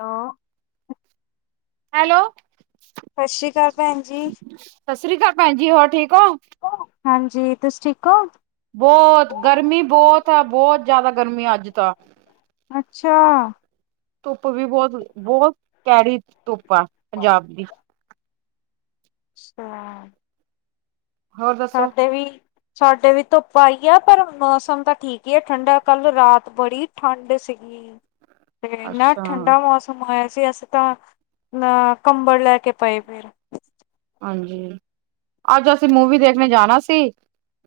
ਨਾਂ। ਹੈਲੋ ਸਸੀ ਕਾਲ ਭੈਣ ਜੀ। ਸਸ੍ਰੀ ਕਾਲ ਭੈਂਜੀ, ਹੋਰ ਠੀਕ ਓ? ਹਾਂਜੀ, ਤੁਸੀ ਠੀਕ ਓ? ਬੋਤ, ਗਰਮੀ ਬੋਤ ਆ ਬੋਤ ਜਾਦਾ ਗਰਮੀ ਆੱਜ ਤਾ। ਅੱਛਾ। ਧੁੱਪ ਵੀ ਬੋਤ, ਬੋਹਤ ਕੈੜੀ ਧੁੱਪ ਆ ਪੰਜਾਬ ਦੀ। ਅੱਛਾ। ਹੋਰ ਦੱਸੋ ਸਾਡੇ ਵੀ ਸਾਡੇ ਵੀ ਧੋੱਪ ਆ ਈ ਆ ਪਰ, ਮੌਸਮ ਤਾਂ ਠੀਕ ਈ ਆ ਠੰਡਾ ਕੱਲ ਰਾਤ ਬੜੀ ਠੰਡ ਸੀਗੀ। ਤੇ ਏਨਾ ਅੱਛਾ ਠੰਡਾ ਮੌਸ ਵੈਸੇ ਅਸ ਤਾਂ, ਮੈ ਕੰਬਲ਼ ਲੈ ਕੇ ਪਏ ਪਈ ਊ। ਹਾਂਜੀ, ਆੱਜ ਅਸੀਂ ਮੂਵੀ ਦੇਖਨੇ ਜਾਨਾ ਸੀ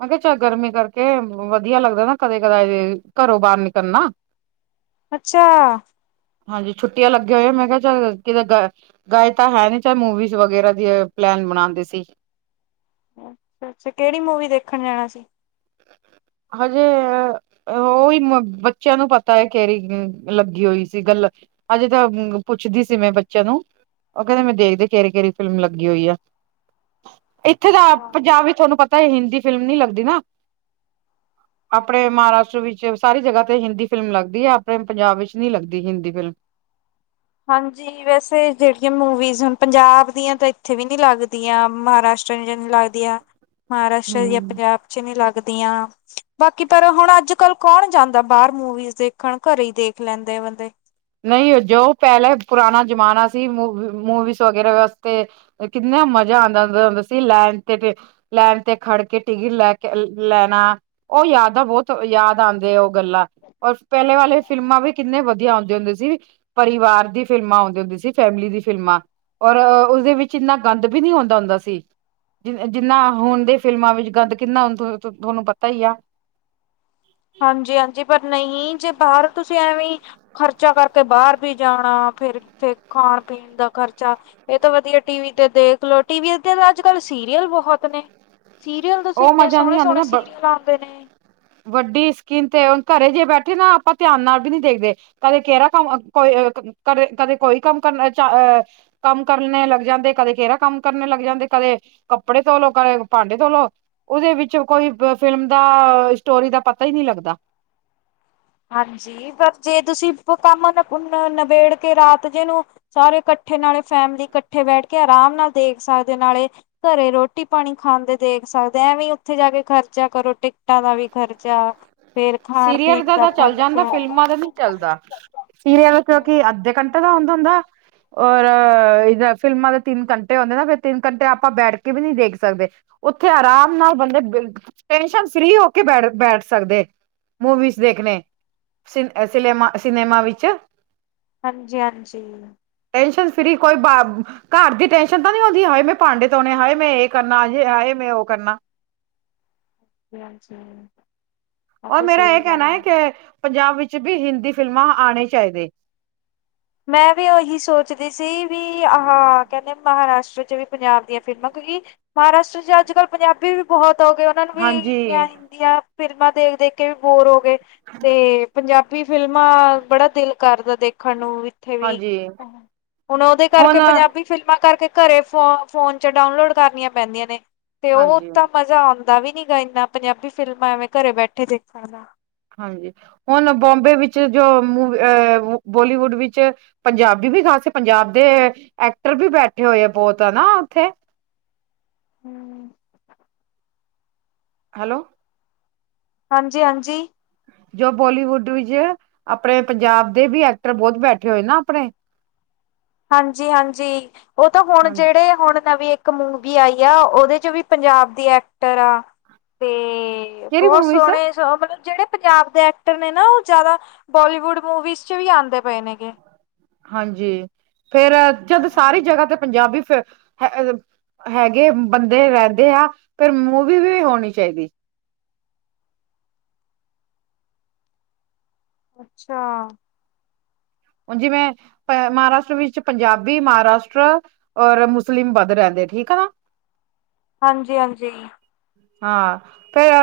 ਮੈਂ ਕੇਆ ਚਲ ਗਰਮੀ ਕਰਕੇ, ਵਦੀਆ ਲੱਗਦਾ ਨਾ ਕਦੇ, ਕਦਾਏ ਜ ਘਰੋਂ ਬਾਰ ਨਿਕਲਨਾ- ਅੱਛਾ। ਹਾਂਜੀ, ਛੁੱਟੀਆਂ ਲੱਗੀਆਂ ਹੋਏਆਂ, ਮੈਂ ਕੇਆ ਚਲ ਕਿਦ ਗ ਗਏ ਤਾਂ ਹੈ ਨੀ ਚਾਲ ਮੂਵੀਜ਼ ਵਗੈਰਾ ਦੀ ਪਲੈਨ ਬਣਾਂਦੇ ਸੀ। ਅੱਛਾ-ਅੱਛਾ, ਕੇੜੀ ਮੂਵੀ ਦੇਖਣ ਜਾਣਾ ਸੀ? ਹਾਜੇ ਓਈ ਅ ਬੱਚੇਆਂ ਨੂੰ ਪਤਾ ਐ ਕੇੜੀ ਅ ਲੱਗੀ ਹੋਈ ਸੀ ਗੱਲ ਅਜੇ ਤਾਂ, ਪੁੱਛਦੀ ਸੀ, ਮੈਂ ਬੱਚਿਆਂ ਨੂੰ ਓ ਕਹਿੰਦੇ ਮੈਂ ਦੇਖਦੇ, ਕਿਹੜੀ-ਕਿਹੜੀ ਫਿਲਮ ਲੱਗੀ ਹੋਈ ਆ। ਇੱਥੇ ਤਾਂ, ਹਾਂ ਪੰਜਾਬ ਵਿੱਚ ਤੁਹਾਨੂੰ ਪਤਾ ਏ, ਹਿੰਦੀ ਫਿਲਮ ਨਹੀਂ ਲੱਗਦੀ ਨਾ। ਆਪਣੇ ਮਹਾਰਾਸ਼ਟਰ ਵਿੱਚ ਸਾਰੀ ਜਗ੍ਹਾ ਤੇ ਹਿੰਦੀ ਫਿਲਮ ਲੱਗਦੀ ਆ, ਆਪਣੇ ਪੰਜਾਬ ਵਿੱਚ ਨਹੀਂ ਲੱਗਦੀ ਹਿੰਦੀ ਫਿਲਮ। ਹਾਂਜੀ। ਵੈਸੇ, ਜਿਹੜੀਆਂ ਮੂਵੀਜ਼ ਹੁਣ ਪੰਜਾਬ ਦੀਆਂ ਤਾਂ ਇੱਥੇ ਵੀ ਨੀ ਲੱਗਦੀਆਂ, ਮਹਾਰਾਸ਼ਟਰੀਅਨ ਈ ਲੱਗ ਦੀਆ, ਮਹਾਰਾਸ਼ਟਰ ਦੀਆਂ ਹਮ ਪੰਜਾਬ'ਚ ਨੀ ਲੱਗਦੀਆਂ। ਬਾਕੀ, ਪਰ ਹੁਣ ਅੱਜ-ਕੱਲ ਕੌਣ ਜਾਂਦਾ ਬਾਹਰ ਮੂਵੀਜ਼ ਦੇਖਣ, ਘਰੇ ਹੀ ਦੇਖ ਲੈਂਦੇ, ਬੰਦੇ। ਨਹੀਂ, ਜੋ ਪਹਿਲੇ ਪੁਰਾਣਾ ਜ਼ਮਾਨਾ ਸੀ, ਮਵ ਮੂਵੀਜ਼ ਵਗੈਰਾ ਵਾਸਤੇ ਕਿੰਨਾ ਮਜ਼ਾ ਆਂਦਾ ਹੁੰਦਾ ਸੀ, ਲੈਣ ਤੇ, ਤੇ ਲੈਣ ਤੇ ਖੜਕੇ ਟਿਕਟ ਲੈਕੇ ਲੈਣਾ, ਉਹ ਯਾਦਾਂ ਬਹੁਤ ਯਾਦ ਆਉਂਦੇ ਓ। ਗੱਲਾ, ਔਰ ਪਹਿਲੇ ਵਾਲੇ ਫਿਲਮਾਂ ਵੀ ਕਿੰਨੇ ਵਧੀਆ ਆਨਦੇ- ਹੁੰਦੇ ਸੀ, ਪਰਿਵਾਰ ਦੀ ਫਿਲਮਾਂ ਆਉਂਦੇ ਹੁੰਦੀ ਸੀ, ਫੈਮਿਲੀ ਦੀ ਫਿਲਮਾਂ। ਔਰ, ਉਸਦੇ ਵਿੱਚ ਇੰਨਾ ਗੰਦ ਵੀ ਨਹੀਂ ਆਉਂਦਾ ਹੁੰਦਾ ਸੀ। ਜਿ ਜਿੰਨਾ ਹੁਣ ਦੇ ਫਿਲਮਾਂ ਵਿੱਚ ਗੰਦ ਕਿੰਨਾ ਹ, ਤੁਹਾਨੂੰ ਪਤਾ ਹੀ ਆ। ਹਾਂਜੀ-ਹਾਂਜੀ, ਪਰ ਨਹੀਂ ਜੇ ਬਾਹਰ ਤੁਸੀਂ ਐਵੇਂ- ਖਰਚਾ ਕਰਕੇ ਬਾਹਰ ਵੀ ਜਾਣਾ, ਫੇਰ, ਫੇਰ ਖਾਣ-ਪੀਣ ਦਾ ਖ਼ਰਚਾ। ਇਹ ਤੋ ਵਧੀਆ ਟੀਵੀ ਤੇ ਦੇਖਲੋ, ਟੀਵੀ ਤੇ ਅੱਜ-ਕੱਲ ਸੀਰੀਅਲ ਬਹੁਤ ਨੇ। ਸੀਰੀਅਲ ਤੁਸੀ, ਉਹ ਇੰਨੇ ਮਜ਼ਾ ਨਹੀਂ ਆਂਦਾ ਸੋਹਣੇ-ਸੋਹਣੇ ਨਾ ਬ- ਸੀਰੀਅਲ ਆਉਂਦੇ ਨੇ। ਵੱਡੀ ਸਕੀਨ ਤੇੁ, ਹੁਣ ਘਰੇ ਜੇ ਬੈਠੇ ਨਾ ਆਪਾਂ ਧਿਆਨ ਨਾਲ ਵੀ ਨਹੀਂ ਦੇਖਦੇ। ਕਦੇ ਕੇਰਾ ਕੰਮ, ਕੋਈ ਕਦੇ, ਕਦੇ ਕੋਈ ਕੰਮ ਕਰਨਾ'ਚ ਅਹ ਕੰਮ ਕਰਨੇ ਲੱਗ ਜਾਂਦੇ, ਕਦੇ ਕੇਹਰਾ ਕੰਮ ਕਰਨੇ ਲੱਗ ਜਾਂਦੇ, ਕਦੇ ਕੱਪੜੇ ਧੋਲੋ, ਕਦੇ ਭਾਂਡੇ ਧੋਲੋ ਉਹਦੇ ਵਿੱਚ ਕੋਈ ਫਿਲਮ ਦਾ, ਸਟੋਰੀ ਦਾ ਪਤਾ ਹੀ ਨਹੀਂ ਲੱਗਦਾ। ਹਾਂਜੀ। ਪਰ, ਜੇ ਤੁਸੀਂ ਕੰਮ ਨਬੇੜ ਕੇ ਰਾਤ ਜੇ ਨੂੰ ਸਾਰੇ ਕੱਠੇ, ਨਾਲੇ ਫੈਮਲੀ ਇਕੱਠੇ ਬੈਠਕੇ, ਆਰਾਮ ਨਾਲ ਦੇਖ ਸਕਦੇ ਨਾਲੇ ਘਰੇ ਰੋਟੀ-ਪਾਣੀ ਖਾਂਦੇ ਦੇਖ ਸਕਦੇ। ਐਵੇਂ ਉੱਥੇ ਜਾਕੇ ਖਰਚਾ ਕਰੋ, ਟਿਕਟਾਂ ਦਾ ਵੀ ਖਰਚਾ ਫੇਰ, ਖਾਣ-ਪੀਣ ਸੀਰੀਅਲ ਦਾ ਤਾਂ ਚੱਲ ਜਾਂਦਾ, ਫਿਲਮਾਂ ਤੇ ਨੀ ਚੱਲਦਾ, ਸੀਰੀਅਲ ਕਿਉਂਕਿ ਅੱਧੇ ਘੰਟੇ ਦਾ ਹੁੰਦਾ-ਹੁੰਦਾ ਔਰ, ਫਿਲਮਾਂ ਦੇ ਤਿੰਨ ਘੰਟੇ ਹੁੰਦੇ ਨਾ, ਫਿਰ ਤਿੰਨ ਘੰਟੇ ਆਪਾਂ ਬੈਠਕੇ ਵੀ ਨਹੀਂ ਦੇਖ ਸਕਦੇ। ਉੱਥੇ ਆਰਾਮ ਨਾਲ ਬੰਦੇ, ਬਿਲ--ਟੈਨਸ਼ਨ ਫ੍ਰੀ ਹੋਕੇ ਬੈਠ, ਬੈਠ ਸਕਦੇ। ਮੂਵੀਜ਼ ਦੇਖਣੇ। ਸਿਲੇਮਾ, ਸਿਨੇਮਾ ਵਿੱਚ। ਹਾਂਜੀ-ਹਾਂਜੀ। ਟੇੰਨਸ਼ਨ ਫ੍ਰੀ ਕੋਈ ਬਾ ਘਰ ਦੀ ਟੇਨਸ਼ਨ ਤਾਂ ਨਹੀਂ ਹੋਂਦੀ, ਹਾਏ, ਮੈਂ ਭਾਂਡੇ ਤੋਣੇ, ਹਾਏ ਮੈਂ ਇਹ ਕਰਨਾ, ਹਾਏ ਮੈਂ ਉਹ ਕਰਨਾ। ਹਾਂਜੀ। ਆ ਔਰ ਤਾਂ ਮੇਰਾ ਇਹ ਸਹੀ ਕਹਿਣਾ ਗੱਲ ਆ ਹੈ ਕਿ, ਪੰਜਾਬ ਵਿੱਚ ਵੀ ਹਿੰਦੀ ਫਿਲਮਾਂ ਆਣੇ ਚਾਹੀਦੇ। ''ਮੈਂ ਵੀ ਉਹੀ ਸੋਚਦੀ ਸੀ, ਵੀ ਆਹ ਕਹਿੰਦੇ ਮਹਾਰਾਸ਼ਟਰ'ਚ ਵੀ ਪੰਜਾਬ ਦੀਆਂ ਫਿਲਮਾਂ ਕਿਉਂਕਿ ਮਹਾਰਾਸ਼ਟਰ'ਚ ਅੱਜ-ਕੱਲ ਪੰਜਾਬੀ ਵੀ ਬਹੁਤ ਹੋਗੇ, ਉਹਨਾਂ ਨੂੰ ਵੀ- ਹਾਂਜੀ ਦੀਆਂ ਫ਼ਿਲਮਾਂ ਦੇਖ-ਦੇਖਕੇ ਵੀ ਬੋਰ ਹੋ ਗਏ। ਤੇ, ਪੰਜਾਬੀ ਫਿਲਮਾਂ ਬੜਾ ਦਿਲ ਕਰਦਾ ਦੇਖਣ ਨੂੰ, ਵੀ ਉੱਥੇ ਵੀ, ਹਾਂਜੀ ਹੁਣ ਉਹਦੇ ਕਰਕੇ, ਹੁਣ ਪੰਜਾਬੀ ਫਿਲਮਾਂ ਕਰਕੇ ਘਰੇ ਫੋ ਫੋਨ'ਚ ਡਾਊਨਲੋਡ ਕਰਨੀਆਂ ਪੈਂਦੀਆਂ ਨੇ, ਤੇ ਉਹ ਹਾਂਜੀ ਤਾਂ ਮਜ਼ਾ ਆਂਦ ਦਾ ਵੀ ਨੀਗਾ, ਇੰਨਾ ਪੰਜਾਬੀ ਫਿਲਮਾਂ ਐਵੇਂ ਘਰੇ ਬੈਠੇ ਦੇਖਾ ਨਾ ਹਾਂਜੀ, ਹੁਣ ਬੌਂਬੇ ਵਿੱਚ, ਜੋ ਅ ਬੋਲੀਵੁੱਡ ਵਿੱਚ ਪੰਜਾਬੀ ਵੀ ਖਾਸੇ ਪੰਜਾਬ ਦੇ ਐਕਟਰ ਵੀ ਬੈਠੇ ਹੋਏ ਆ, ਬਹੁਤ ਹਨਾ, ਉੱਥੇ। ਹੂੰ ਹੈਲੋ! ਹਾਂਜੀ-ਹਾਂਜੀ। ਜੋ ਬੋਲੀਵੁੱਡ ਵਿੱਚ, ਆਪਣੇ ਪੰਜਾਬ ਦੇ ਵੀ ਐਕਟਰ ਬਹੁਤ ਬੈਠੇ ਹੋਏ ਨਾ, ਆਪਣੇ। ਹਾਂਜੀ-ਹਾਂਜੀ, ਉਹ ਤਾਂ ਹੁਣ ਹਾਂਜੀ ਜਿਹੜੇ, ਹੁਣ ਨਵੇ ਇੱਕ ਮੂਵੀ ਆਈ ਆ, ਉਹਦੇ ਚ ਵੀ ਪੰਜਾਬ ਦੀ ਐਕਟਰ ਆ ਤੇ। ਕਿਹੜੀ ਬਹੁਤ ਮੂਵੀ ਸਰ ਸੋਹਣੇ। ਮਤਲਬ ਜਿਹੜੇ ਪੰਜਾਬ ਦੇ ਐਕਟਰ ਨੇ ਨਾ ਉਹ ਜ਼ਿਆਦਾ ਬੋਲੀਵੁੱਡ ਮੂਵੀਜ਼ ਚ ਵੀ ਆਉਂਦੇ ਪਏ ਨੇ ਗੇ। ਹਾਂਜੀ, ਫੇਰ ਜਦ ਹਾਂ ਸਾਰੀ ਜਗ੍ਹਾ ਤੇ ਪੰਜਾਬੀ ਫਿਲਮ। ਹੈਗੇ ਬੰਦੇ ਰਹਿੰਦੇ ਆ। ਫਿਰ ਮੂਵੀ ਵੀ ਹੋਣੀ ਚਾਹੀਦੀ। ਅੱਛਾ। ਹੁਣ ਜਿਵੇਂ ਮਹਾਰਾਸ਼ਟਰ ਵਿੱਚ ਪੰਜਾਬੀ, ਮਹਾਰਾਸ਼ਟਰ। ਔਰ ਮੁਸਲਿਮ ਵੱਧ ਰਹਿੰਦੇ। ਠੀਕ ਆ ਹਾਂਜੀ ਹਾਂਜੀ। ਹਾਂ, ਫੇਰ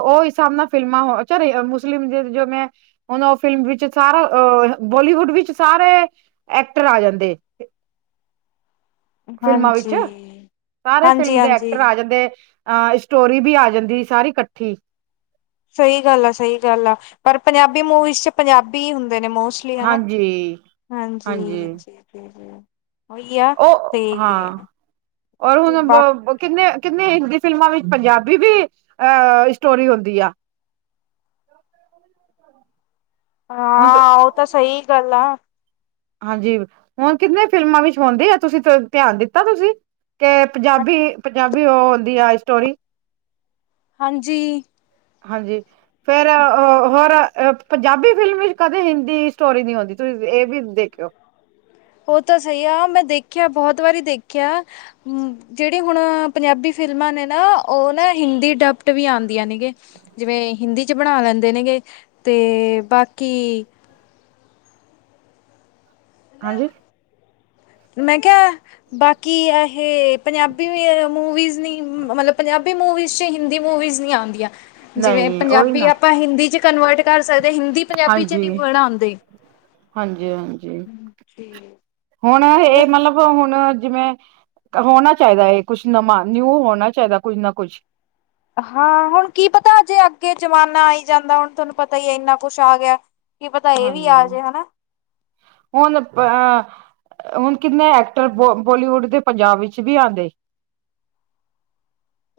ਉਹ ਹਿਸਾਬ ਨਾਲ ਫ਼ਿਲਮਾਂ ਹੋ ਚ ਮੁਸਲਿਮ ਜ ਜੋ ਮੈਂ। ਹੁਣ ਉਹ ਫਿਲਮ ਵਿੱਚ ਸਾਰਾ ਅਹ ਬੋਲੀਵੁੱਡ ਵਿੱਚ ਸਾਰੇ ਐਕਟਰ ਆ ਜਾਂਦੇ। ਫਿਲਮਾਂ ਵਿੱਚ ਹਾਂਜੀ ਸਾਰੇ ਫਿਲਮ ਦੇ ਹਾਂਜੀ-ਹਾਂਜੀ ਐਕਟਰ ਆ ਜਾਂਦੇ। ਅ ਸਟੋਰੀ ਵੀ ਆ ਜਾਂਦੀ ਸਾਰੀ ਇਕੱਠੀ। ਸਹੀ ਗੱਲ ਆ ਸਹੀ ਗੱਲ ਆ ਪਰ ਪੰਜਾਬੀ ਮੂਵੀਜ਼ ਚ ਪੰਜਾਬੀ ਹੀ ਹੁੰਦੇ ਨੇ ਮੋਸਟ। ਇਹ ਆ ਨਾ ਹਾਂਜੀ ਹਾਂਜੀ ਹਾਂਜੀ ਠੀਕ ਹੈ। ਉਹ ਹਾਂ ਔਰ ਤੇ ਬਾ ਹੁਣ। ਕਿੰਨੇ ਕਿੰਨੇ ਹਿੰਦੀ ਫਿਲਮਾਂ ਵਿੱਚ ਪੰਜਾਬੀ ਵੀ ਅਹ ਸਟੋਰੀ ਹੁੰਦੀ ਆ। ਹਮ। ਹਾਂ, ਆ ਉਹ ਤਾਂ ਸਹੀ ਗੱਲ ਆ। ਹਾਂਜੀ ਹੁਣ ਕਿੰਨੇ ਫਿਲਮਾਂ ਵਿੱਚ ਹੁੰਦੀ ਆ? ਤੁਸੀਂ ਧਿਆਨ ਦਿੱਤਾ ਤੁਸੀਂ? ਤੇ ਪੰਜਾਬੀ ਪੰਜਾਬੀ ਉਹ ਹੁੰਦੀ ਆ ਸਟੋਰੀ। ਹਾਂਜੀ। ਹਾਂਜੀ ਫੇਰ। ਕੀ ਅ ਹੋਰ ਪੰਜਾਬੀ ਫਿਲਮ ਵਿੱਚ ਕਦੇ ਹਿੰਦੀ ਸਟੋਰੀ ਨਹੀ ਹੁੰਦੀ ਤੁਸੀਂ ਇਹ ਵੀ ਦੇਖਿਓ। ਉਹ ਤਾਂ ਸਹੀ ਆ। ਮੈਂ ਦੇਖਿਆ ਬਹੁਤ ਵਾਰੀ ਦੇਖਿਆ। ਜਿਹੜੀ ਹੁਣ ਪੰਜਾਬੀ ਫਿਲਮਾਂ ਨੇ ਨਾ ਉਹ ਨਾ ਹਿੰਦੀ ਡੱਬ। ਵੀ ਆਉਂਦੀਆਂ ਨੇ ਗ ਜਿਵੇਂ ਹਿੰਦੀ ਚ ਬਣਾ ਲੈਂਦੇ ਨੇ ਗੇ ਤੇ ਬਾਕੀ। ਹਾਂਜੀ। ਮੈਂ ਕਿਹਾ ਬਾਕੀ ਹੈ। ਇਹ ਪੰਜਾਬੀ ਮੂਵੀਜ਼ ਨ, ਮਤਲਬ ਪੰਜਾਬੀ ਮੂਵੀਜ਼ ਚ ਹੀ। ਹਿੰਦੀ ਮੂਵੀਜ ਨਹੀ ਆਉਂਦੀਆਂ। ਜਿਵੇਂ ਨਹੀਂ ਉਹੀ ਪੰਜਾਬੀ ਨਾ ਆਪਾਂ ਹਿੰਦੀ ਚ ਕਨਵਰਟ ਕਰ ਸਕਦੇ ਹਿੰਦੀ। ਪੰਜਾਬੀ 'ਚ ਨਹੀਂ ਹਾਂਜੀ, ਬਣਾਉਂਦੇ ਹਾਂਜੀ, ਹਾਂਜੀ। ਜੀ ਹੁਣ ਹੋਰ ਇਹ ਮਤਲਬ। ਹੁਣ ਜਿਵੇਂ ਹੋਣਾ ਚਾਹੀਦਾ ਕੁਛ ਨਵਾਂ ਨਿਊ ਹੋਣਾ ਚਾਹੀਦਾ ਕੁੱਝ ਨਾ ਕੁੱਛ। ਹਾਂ ਹੁਣ ਕੀ ਪਤਾ ਅਜੇ ਅੱਗੇ ਜ਼ਮਾਨਾ ਆਈ ਜਾਂਦਾ ਹੁਣ ਤੁਹਾਨੂੰ ਪਤਾ ਹੀ ਇੰਨਾ ਕੁੱਛ ਆ ਗਿਆ। ਕੀ ਪਤਾ ਇਹ ਵੀ ਹਾਂਜੀ ਆ ਜੇ ਹਨਾ। ਹੁਣ। ਹੁਣ ਕਿੰਨੇ ਐਕਟਰ ਬੋ ਬੋਲੀਵੁੱਡ ਦੇ ਪੰਜਾਬ ਵਿੱਚ ਵੀ ਆਉਂਦੇ।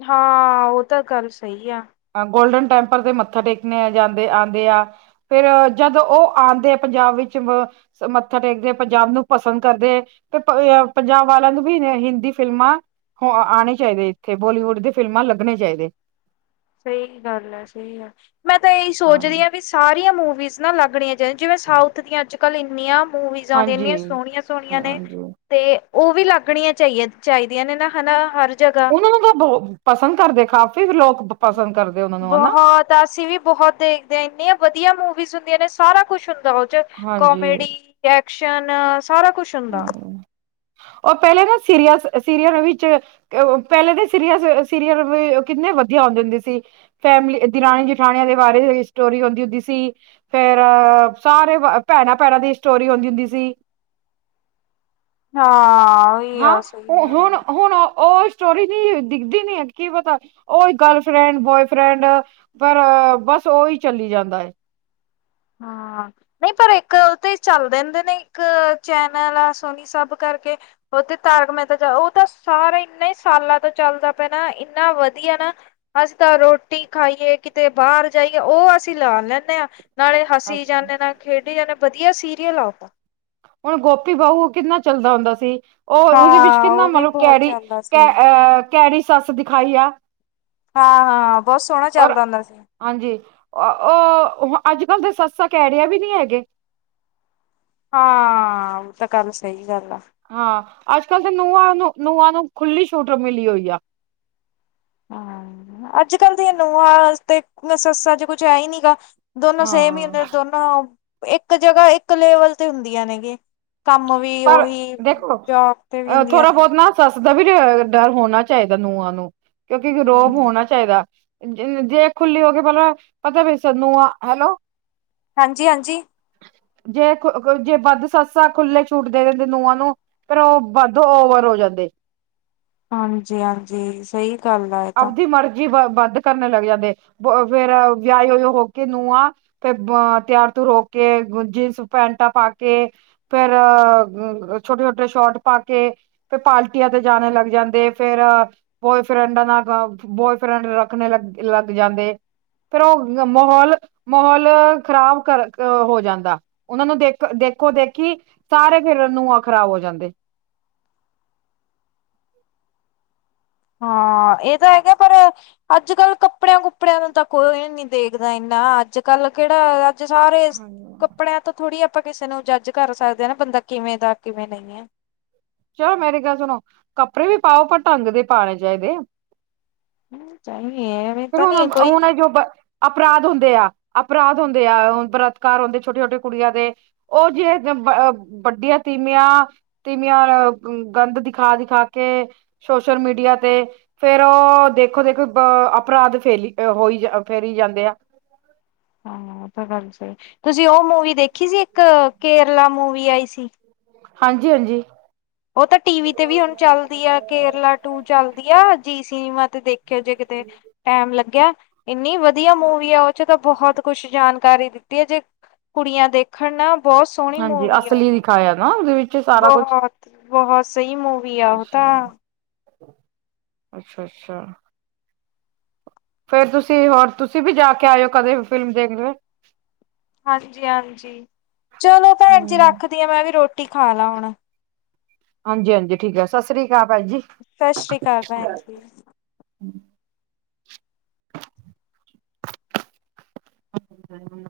ਹਾਂ, ਉਹ ਤਾਂ ਗੱਲ ਸਹੀ ਆ। ਗੋਲਡਨ ਟੈਂਪਲ ਤੇ ਮੱਥਾ ਟੇਕਣੇ ਜਾਂਦੇ ਆਉਂਦੇ ਆ। ਫਿਰ ਜਦ ਉਹ ਆਉਂਦੇ ਆ ਪੰਜਾਬ ਵਿੱਚ। ਮੱਥਾ ਟੇਕਦੇ ਪੰਜਾਬ ਨੂੰ ਪਸੰਦ ਕਰਦੇ। ਤੇ ਪੰਜਾਬ ਵਾਲਿਆਂ ਨੂੰ ਵੀ ਹਿੰਦੀ ਫਿਲਮਾਂ। ਆਉਣੇ ਚਾਹੀਦੇ ਇੱਥੇ ਬੋਲੀਵੁੱਡ ਦੇ ਫਿਲਮਾਂ ਲੱਗਣੇ ਚਾਹੀਦੇ। ਸਹੀ ਗੱਲ ਹੈ ਸਹੀ ਹੈ ਮੈਂ ਤਾਂ ਇਹੀ ਸੋਚਦੀ ਹਾਂ ਵੀ ਸਾਰੀਆਂ ਮੂਵੀਜ਼ ਨਾ ਲੱਗਣੀਆਂ। ਜਿਵੇਂ ਸਾਊਥ ਦੀਆਂ ਅੱਜ ਕੱਲ੍ਹ ਇੰਨੀਆਂ ਮੂਵੀਜ਼ ਆ ਹਾਂਜੀ ਇੰਨੀਆਂ ਸੋਹਣੀਆਂ ਸੋਹਣੀਆਂ ਨੇ। ਹਾਂਜੀ ਤੇ ਉਹ ਵੀ ਲੱਗਣੀਆਂ ਚਾਹੀ ਚਾਹੀਦੀਆਂ ਨੇ ਨਾ ਹਨਾ ਹਰ। ਜਗ੍ਹਾ। ਉਹਨਾਂ ਨੂੰ ਤਾਂ ਬਹੁ ਪਸੰਦ ਕਰਦੇ ਕਾਫੀ ਲੋਕ ਪਸੰਦ ਕਰਦੇ ਉਹਨਾਂ ਨੂੰ ਹਨਾ। ਤਾਂ ਅਸੀਂ ਵੀ ਬਹੁਤ ਦੇਖਦੇ ਹਾਂ ਇੰਨੀਆਂ ਵਧੀਆ ਮੂਵੀਜ਼ ਹੁੰਦੀਆਂ ਨੇ ਸਾਰਾ ਕੁਛ ਹੁੰਦਾ। ਉਹਦੇ ਵਿੱਚ ਹਾਂਜੀ ਕੋਮੇਡੀ ਐਕਸ਼ਨ ਸਾਰਾ ਕੁਛ ਹੁੰਦਾ। ਹਮ ਉਹ ਪਹਿਲੇ ਨਾ ਸੀਰੀਅਲ - ਸੀਰੀਅਲ ਵਿੱਚ ਪਹਿਲੇ ਦੇ ਸੀਰੀਅਲ - ਸੀਰੀਅਲ ਵੀ ਕਿੰਨੇ ਵਧੀਆ ਆਉਂਦੇ ਹੁੰਦੇ ਸੀ। ਫੈਮਿਲੀ ਦੀ ਰਾਣੀ ਜਠਾਣੀਆਂ ਦੇ ਬਾਰੇ ਸਟੋਰੀ ਹੁੰਦੀ - ਹੁੰਦੀ ਸੀ। ਫੇਰ ਸਾਰੇ ਭੈਣਾਂ - ਭੈਣਾਂ ਦੀ ਸਟੋਰੀ ਹੁੰਦੀ - ਹੁੰਦੀ ਸੀ। ਹਾਂ। ਉਹੀ ਹਾਂ। ਆ ਸਹੀ ਉਹ ਗੱਲ ਆ ਹੁਣ - ਹੁਣ ਉਹ ਸਟੋਰੀ ਨੀ ਦਿਖਦੀ ਨੀ ਹੈ ਕੀ ਪਤਾ ਉਹ ਗਰਲਫਰੈਂਡ, ਬੋਆਏਫਰੈਂਡ ਪਰ ਬਸ ਉਹੀ ਚੱਲੀ ਜਾਂਦਾ ਹੈ। ਹਾਂ। ਨਹੀਂ ਪਰ ਇੱਕ ਉਹ ਤੇ ਚੱਲ ਦੇਦੇ ਨੇ ਇੱਕ ਚੈਨਲ ਆ ਸੋਨੀ ਸਭ ਕਰਕੇ ਉਹ ਤੇ ਤਾਰਕ ਮੇਹਤਾ ਉਹ ਤਾਂ ਸਾਰਾ ਇੰਨਾ ਹੀ ਸਾਲਾਂ ਤੋਂ ਚੱਲਦਾ ਪਿਆਣਾ ਇੰਨਾ ਵਧੀਆ ਨਾ ਅਸੀਂ ਤਾਂ ਰੋਟੀ ਖਾਈਏ ਕਿਤੇ ਬਾਹਰ ਜਾਈਏ ਉਹ ਅਸੀਂ ਲਾ ਲੈਂਦੇ ਹਾਂ ਨਾਲੇ ਹਸੀ ਅੱਛਾ ਜਾਂਦੇ ਨਾਲ ਖੇਡੀ ਜਾਂਦੇ ਵਧੀਆ ਸੀਰੀਅਲ ਆ। ਹੁਣ ਗੋਪੀ ਬਾਹੂ ਕਿੰਨਾ ਚੱਲਦਾ ਹੁੰਦਾ ਸੀ। ਉਹ ਉਹਦੇ ਵਿੱਚ ਹਾਂ ਕਿੰਨਾ ਉਹ ਵੀ ਮਤਲਬ ਬਹੁਤ ਕੈਰੀ ਚੱਲਦਾ ਕ ਸੀ ਅਹ ਕੈਰੀ ਸੱਸ ਦਿਖਾਈ ਆ। ਹਾਂ - ਹਾਂ ਬਹੁਤ ਸੋਹਣਾ ਔਰ ਚੱਲਦਾ ਹੁੰਦਾ ਸੀ। ਹਾਂਜੀ। ਉਹ ਅੱਜ ਕੱਲ ਤਾਂ ਸੱਸਾਂ ਕਹਿ ਰਿਆ ਵੀ ਨਹੀਂ ਹੈਗੇ। ਹਾਂ। ਉਹ ਤਾਂ ਗੱਲ ਸਹੀ ਗੱਲ ਆ। ਹਾਂ। ਅੱਜ ਕੱਲ ਤਾਂ ਨੂੰਹਾਂ ਨੂੰ ਨੂੰਹਾਂ ਨੂੰ ਖੁੱਲੀ ਸ਼ੂਟਰ ਮਿਲੀ ਹੋਈ ਆ। ਹਮ ਅੱਜ ਕੱਲ ਦੀਆਂ ਨੂੰਹਾਂ ਤੇ ਸੱਸਾ ਜੇ ਕੁਛ ਹੈ ਹੀ ਨੀ ਗਾ। ਦੋਨੋ ਸੇਮ ਹੀ ਹੁੰਦੇ ਹਾਂ ਦੋਨੋ ਇੱਕ ਜਗ੍ਹਾ ਇੱਕ ਲੇਵਲ ਤੇ ਹੁੰਦੀਆਂ ਨੇ ਗਏ ਕੰਮ ਵੀ ਪਰ ਉਹੀ ਦੇਖੋ ਜੋਬ ਤੇ ਵੀ ਹੁੰਦੀਆਂ ਥੋੜਾ ਬਹੁਤ ਨੇ। ਨਾ ਸੱਸ ਦਾ ਵੀ ਡਰ ਹੋਣਾ ਚਾਹੀਦਾ ਨ ਨੂੰਹਾਂ ਨੂੰ ਕਿਉਂਕਿ ਰੋਬ ਹੋਣਾ ਚਾਹੀਦਾ ਜੇ ਖੁੱਲੀ ਹੋਗੇ ਪਹਿਲਾਂ ਪਤਾ ਵੀ ਸਾਨੂੰ ਹੈਲੋ ਹਾਂਜੀ - ਹਾਂਜੀ। ਜੇ ਜੇ ਵੱਧ ਸੱਸ ਸੱਸ ਖੁੱਲੇ ਛੂਟ ਦੇਵੈ ਨੂਹਾਂ ਨੂੰ ਫੇਰ ਉਹ ਵੱਧ ਓਵਰ ਹੋ ਜਾਂਦੇ। ਹਾਂਜੀ - ਹਾਂਜੀ ਸਹੀ। ਗੱਲ ਆ ਇਹ ਤਾਂ ਆਪਦੀ ਮਰਜ਼ੀ ਬ ਬੰਦ ਕਰਨ ਲੱਗ ਜਾਂਦੇ ਫੇਰ ਵਿਆਹੇ ਹੋ ਹੋ ਕੇ ਨ ਨੂੰਹਾਂ ਫੇਰ ਤਿਆਰ ਤੀਓਰ ਹੋਕੇ ਜੀਨਸ ਪੈਂਟਾਂ ਪਾ ਕੇ ਫੇਰ ਛੋਟੇ ਛੋਟੇ ਸ਼ੋਟ ਪਾ ਕੇ ਫਿਰ ਪਾਰਟੀਆਂ ਤੇ ਜਾਣੇ ਲੱਗ ਜਾਂਦੇ ਫੇਰ ਬੋਏਫਰੈਂਡਾਂ ਨਾਲ ਬੋਏਫਰੈਂਡ ਰੱਖਣੇ ਲੱਗ ਜਾਂਦੇ। ਫਿਰ ਉਹ ਮਾਹੌਲ - ਮਾਹੌਲ ਖ਼ਰਾਬ ਕਰ ਹੋ ਜਾਂਦਾ। ਉਹਨਾਂ ਨੂੰ ਦੇਖ ਦੇਖੋ ਦੇਖੀ ਸਾਰੇ ਫਿਰ ਨੂੰਹ ਖਰਾਬ ਹੋ ਜਾਂਦੇ ਹਾਂ। ਇਹ ਤਾਂ ਹੈਗਾ ਪਰ ਅੱਜ ਕੱਲ ਕੱਪੜਿਆਂ ਕੁੱਪੜਿਆਂ ਨੂੰ ਤਾਂ ਕੋਈ ਨੀ ਦੇਖਦਾ ਇੰਨਾ ਅੱਜ ਕੱਲ ਕਿਹੜਾ ਅੱਜ ਸਾਰੇ ਇਸ ਹਾਂਜੀ ਕੱਪੜਿਆਂ ਤੋਂ ਥੋੜ੍ਹੀ ਆਪਾਂ ਕਿਸੇ ਨੂੰ ਜੱਜ ਕਰ ਸਕਦੇ ਹਾਂ ਨਾ ਬੰਦਾ ਕਿਵੇਂ ਦਾ ਕਿਵੇਂ ਨਹੀਂ ਹੈ ਚੱਲ ਮੇਰੀ ਗੱਲ ਸੁਣੋ ਕੱਪੜੇ ਵੀ ਪਾਓ ਪਰ ਢੰਗ ਦੇ ਪਾਉਣੇ ਚਾਹੀਦੇ ਆ। ਚਾਹੀਏ ਐਵੇਂ ਫਿਰ ਤਾਂ ਨੀ ਹੁਣ ਕੋਈ ਹੁਣ ਜੋ ਅਪਰਾਧ ਹੁੰਦੇ ਆ ਅਪਰਾਧ ਹੁੰਦੇ ਆ ਬਲਾਤਕਾਰ ਹੁੰਦੇ ਆ ਛੋਟੇ ਛੋਟੇ ਕੁੜੀਆਂ ਦੇ ਉਹ ਜੇ ਵੱਡੀਆਂ ਤੀਮੀਆਂ ਗੰਦ ਦਿਖਾ ਦਿਖਾ ਕੇ ਸੋਸ਼ਲ ਮੀਡੀਆ ਤੇ ਫੇਰ ਉਹ ਦੇਖੋ ਦੇਖੋ ਅ ਅਪਰਾਧ ਫੇਲੀ ਹੋਈ ਫੇਰੀ ਜਾਂਦੇ ਆ। ਹਾਂ। ਉਹ ਤਾਂ ਗੱਲ ਸਹੀ ਤੁਸੀਂ ਉਹ ਮੂਵੀ ਦੇਖੀ ਸੀ ਇੱਕ ਕੇਰਲਾ ਮੂਵੀ ਆਈ ਸੀ। ਹਾਂਜੀ - ਹਾਂਜੀ। ਉਹ ਤਾਂ ਟੀ ਵੀ ਤੇ ਵੀ ਹੁਣ ਚੱਲਦੀ ਆ ਕੇਰਲਾ ਟੂ ਚੱਲਦੀ ਆ ਜੀ ਸਿਨਮਾ ਤੇ ਦੇਖੇ ਜੇ ਕਿਤੇ ਟੈਮ ਲੱਗਿਆ। ਇੰਨੀ ਵਧੀਆ ਮੂਵੀ ਆ ਉਹ ਚ ਤਾਂ ਬਹੁਤ ਕੁਛ ਜਾਣਕਾਰੀ ਦਿੱਤੀ ਹੈ ਜੇ ਕੁੜੀਆਂ ਦੇਖ ਖੰਨਾ ਬਹੁਤ ਸੋਹਣੀ ਮੂਵੀ ਆ ਉਹ ਆਇਆ ਨਾ ਉਹਦੇ ਵਿੱਚ ਸਾਰਾ ਕੁਛ ਬਹੁਤ- ਬਹੁਤ ਸਹੀ ਮੂਵੀ ਆ ਉਹ ਤਾ ਅੱਛਾ ਅੱਛਾ- ਅੱਛਾ ਫੇਰ ਤੁਸੀਂ ਹੋਰ ਤੁਸੀਂ ਵੀ ਜਾ ਕੇ ਆਇਓ ਕਦੇ ਵੀ ਫਿਲਮ ਦੇਖ ਲਓ। ਹਾਂਜੀ- ਹਾਂਜੀ ਚਲੋ ਭੈਣ ਜੀ ਹਮ ਰੱਖਦੀ ਹਾ ਮੈਂ ਵੀ ਰੋਟੀ ਖਾ ਲਾਂ ਹੁਣ ਹਾਂਜੀ- ਹਾਂਜੀ ਠੀਕ ਸਤਿ ਸ਼੍ਰੀ ਆਕਾਲ ਭੈਣ ਜੀ। ਸਤਿ ਸ੍ਰੀ ਅਕਾਲ ਭੈਣ ਜੀ। [inaudible]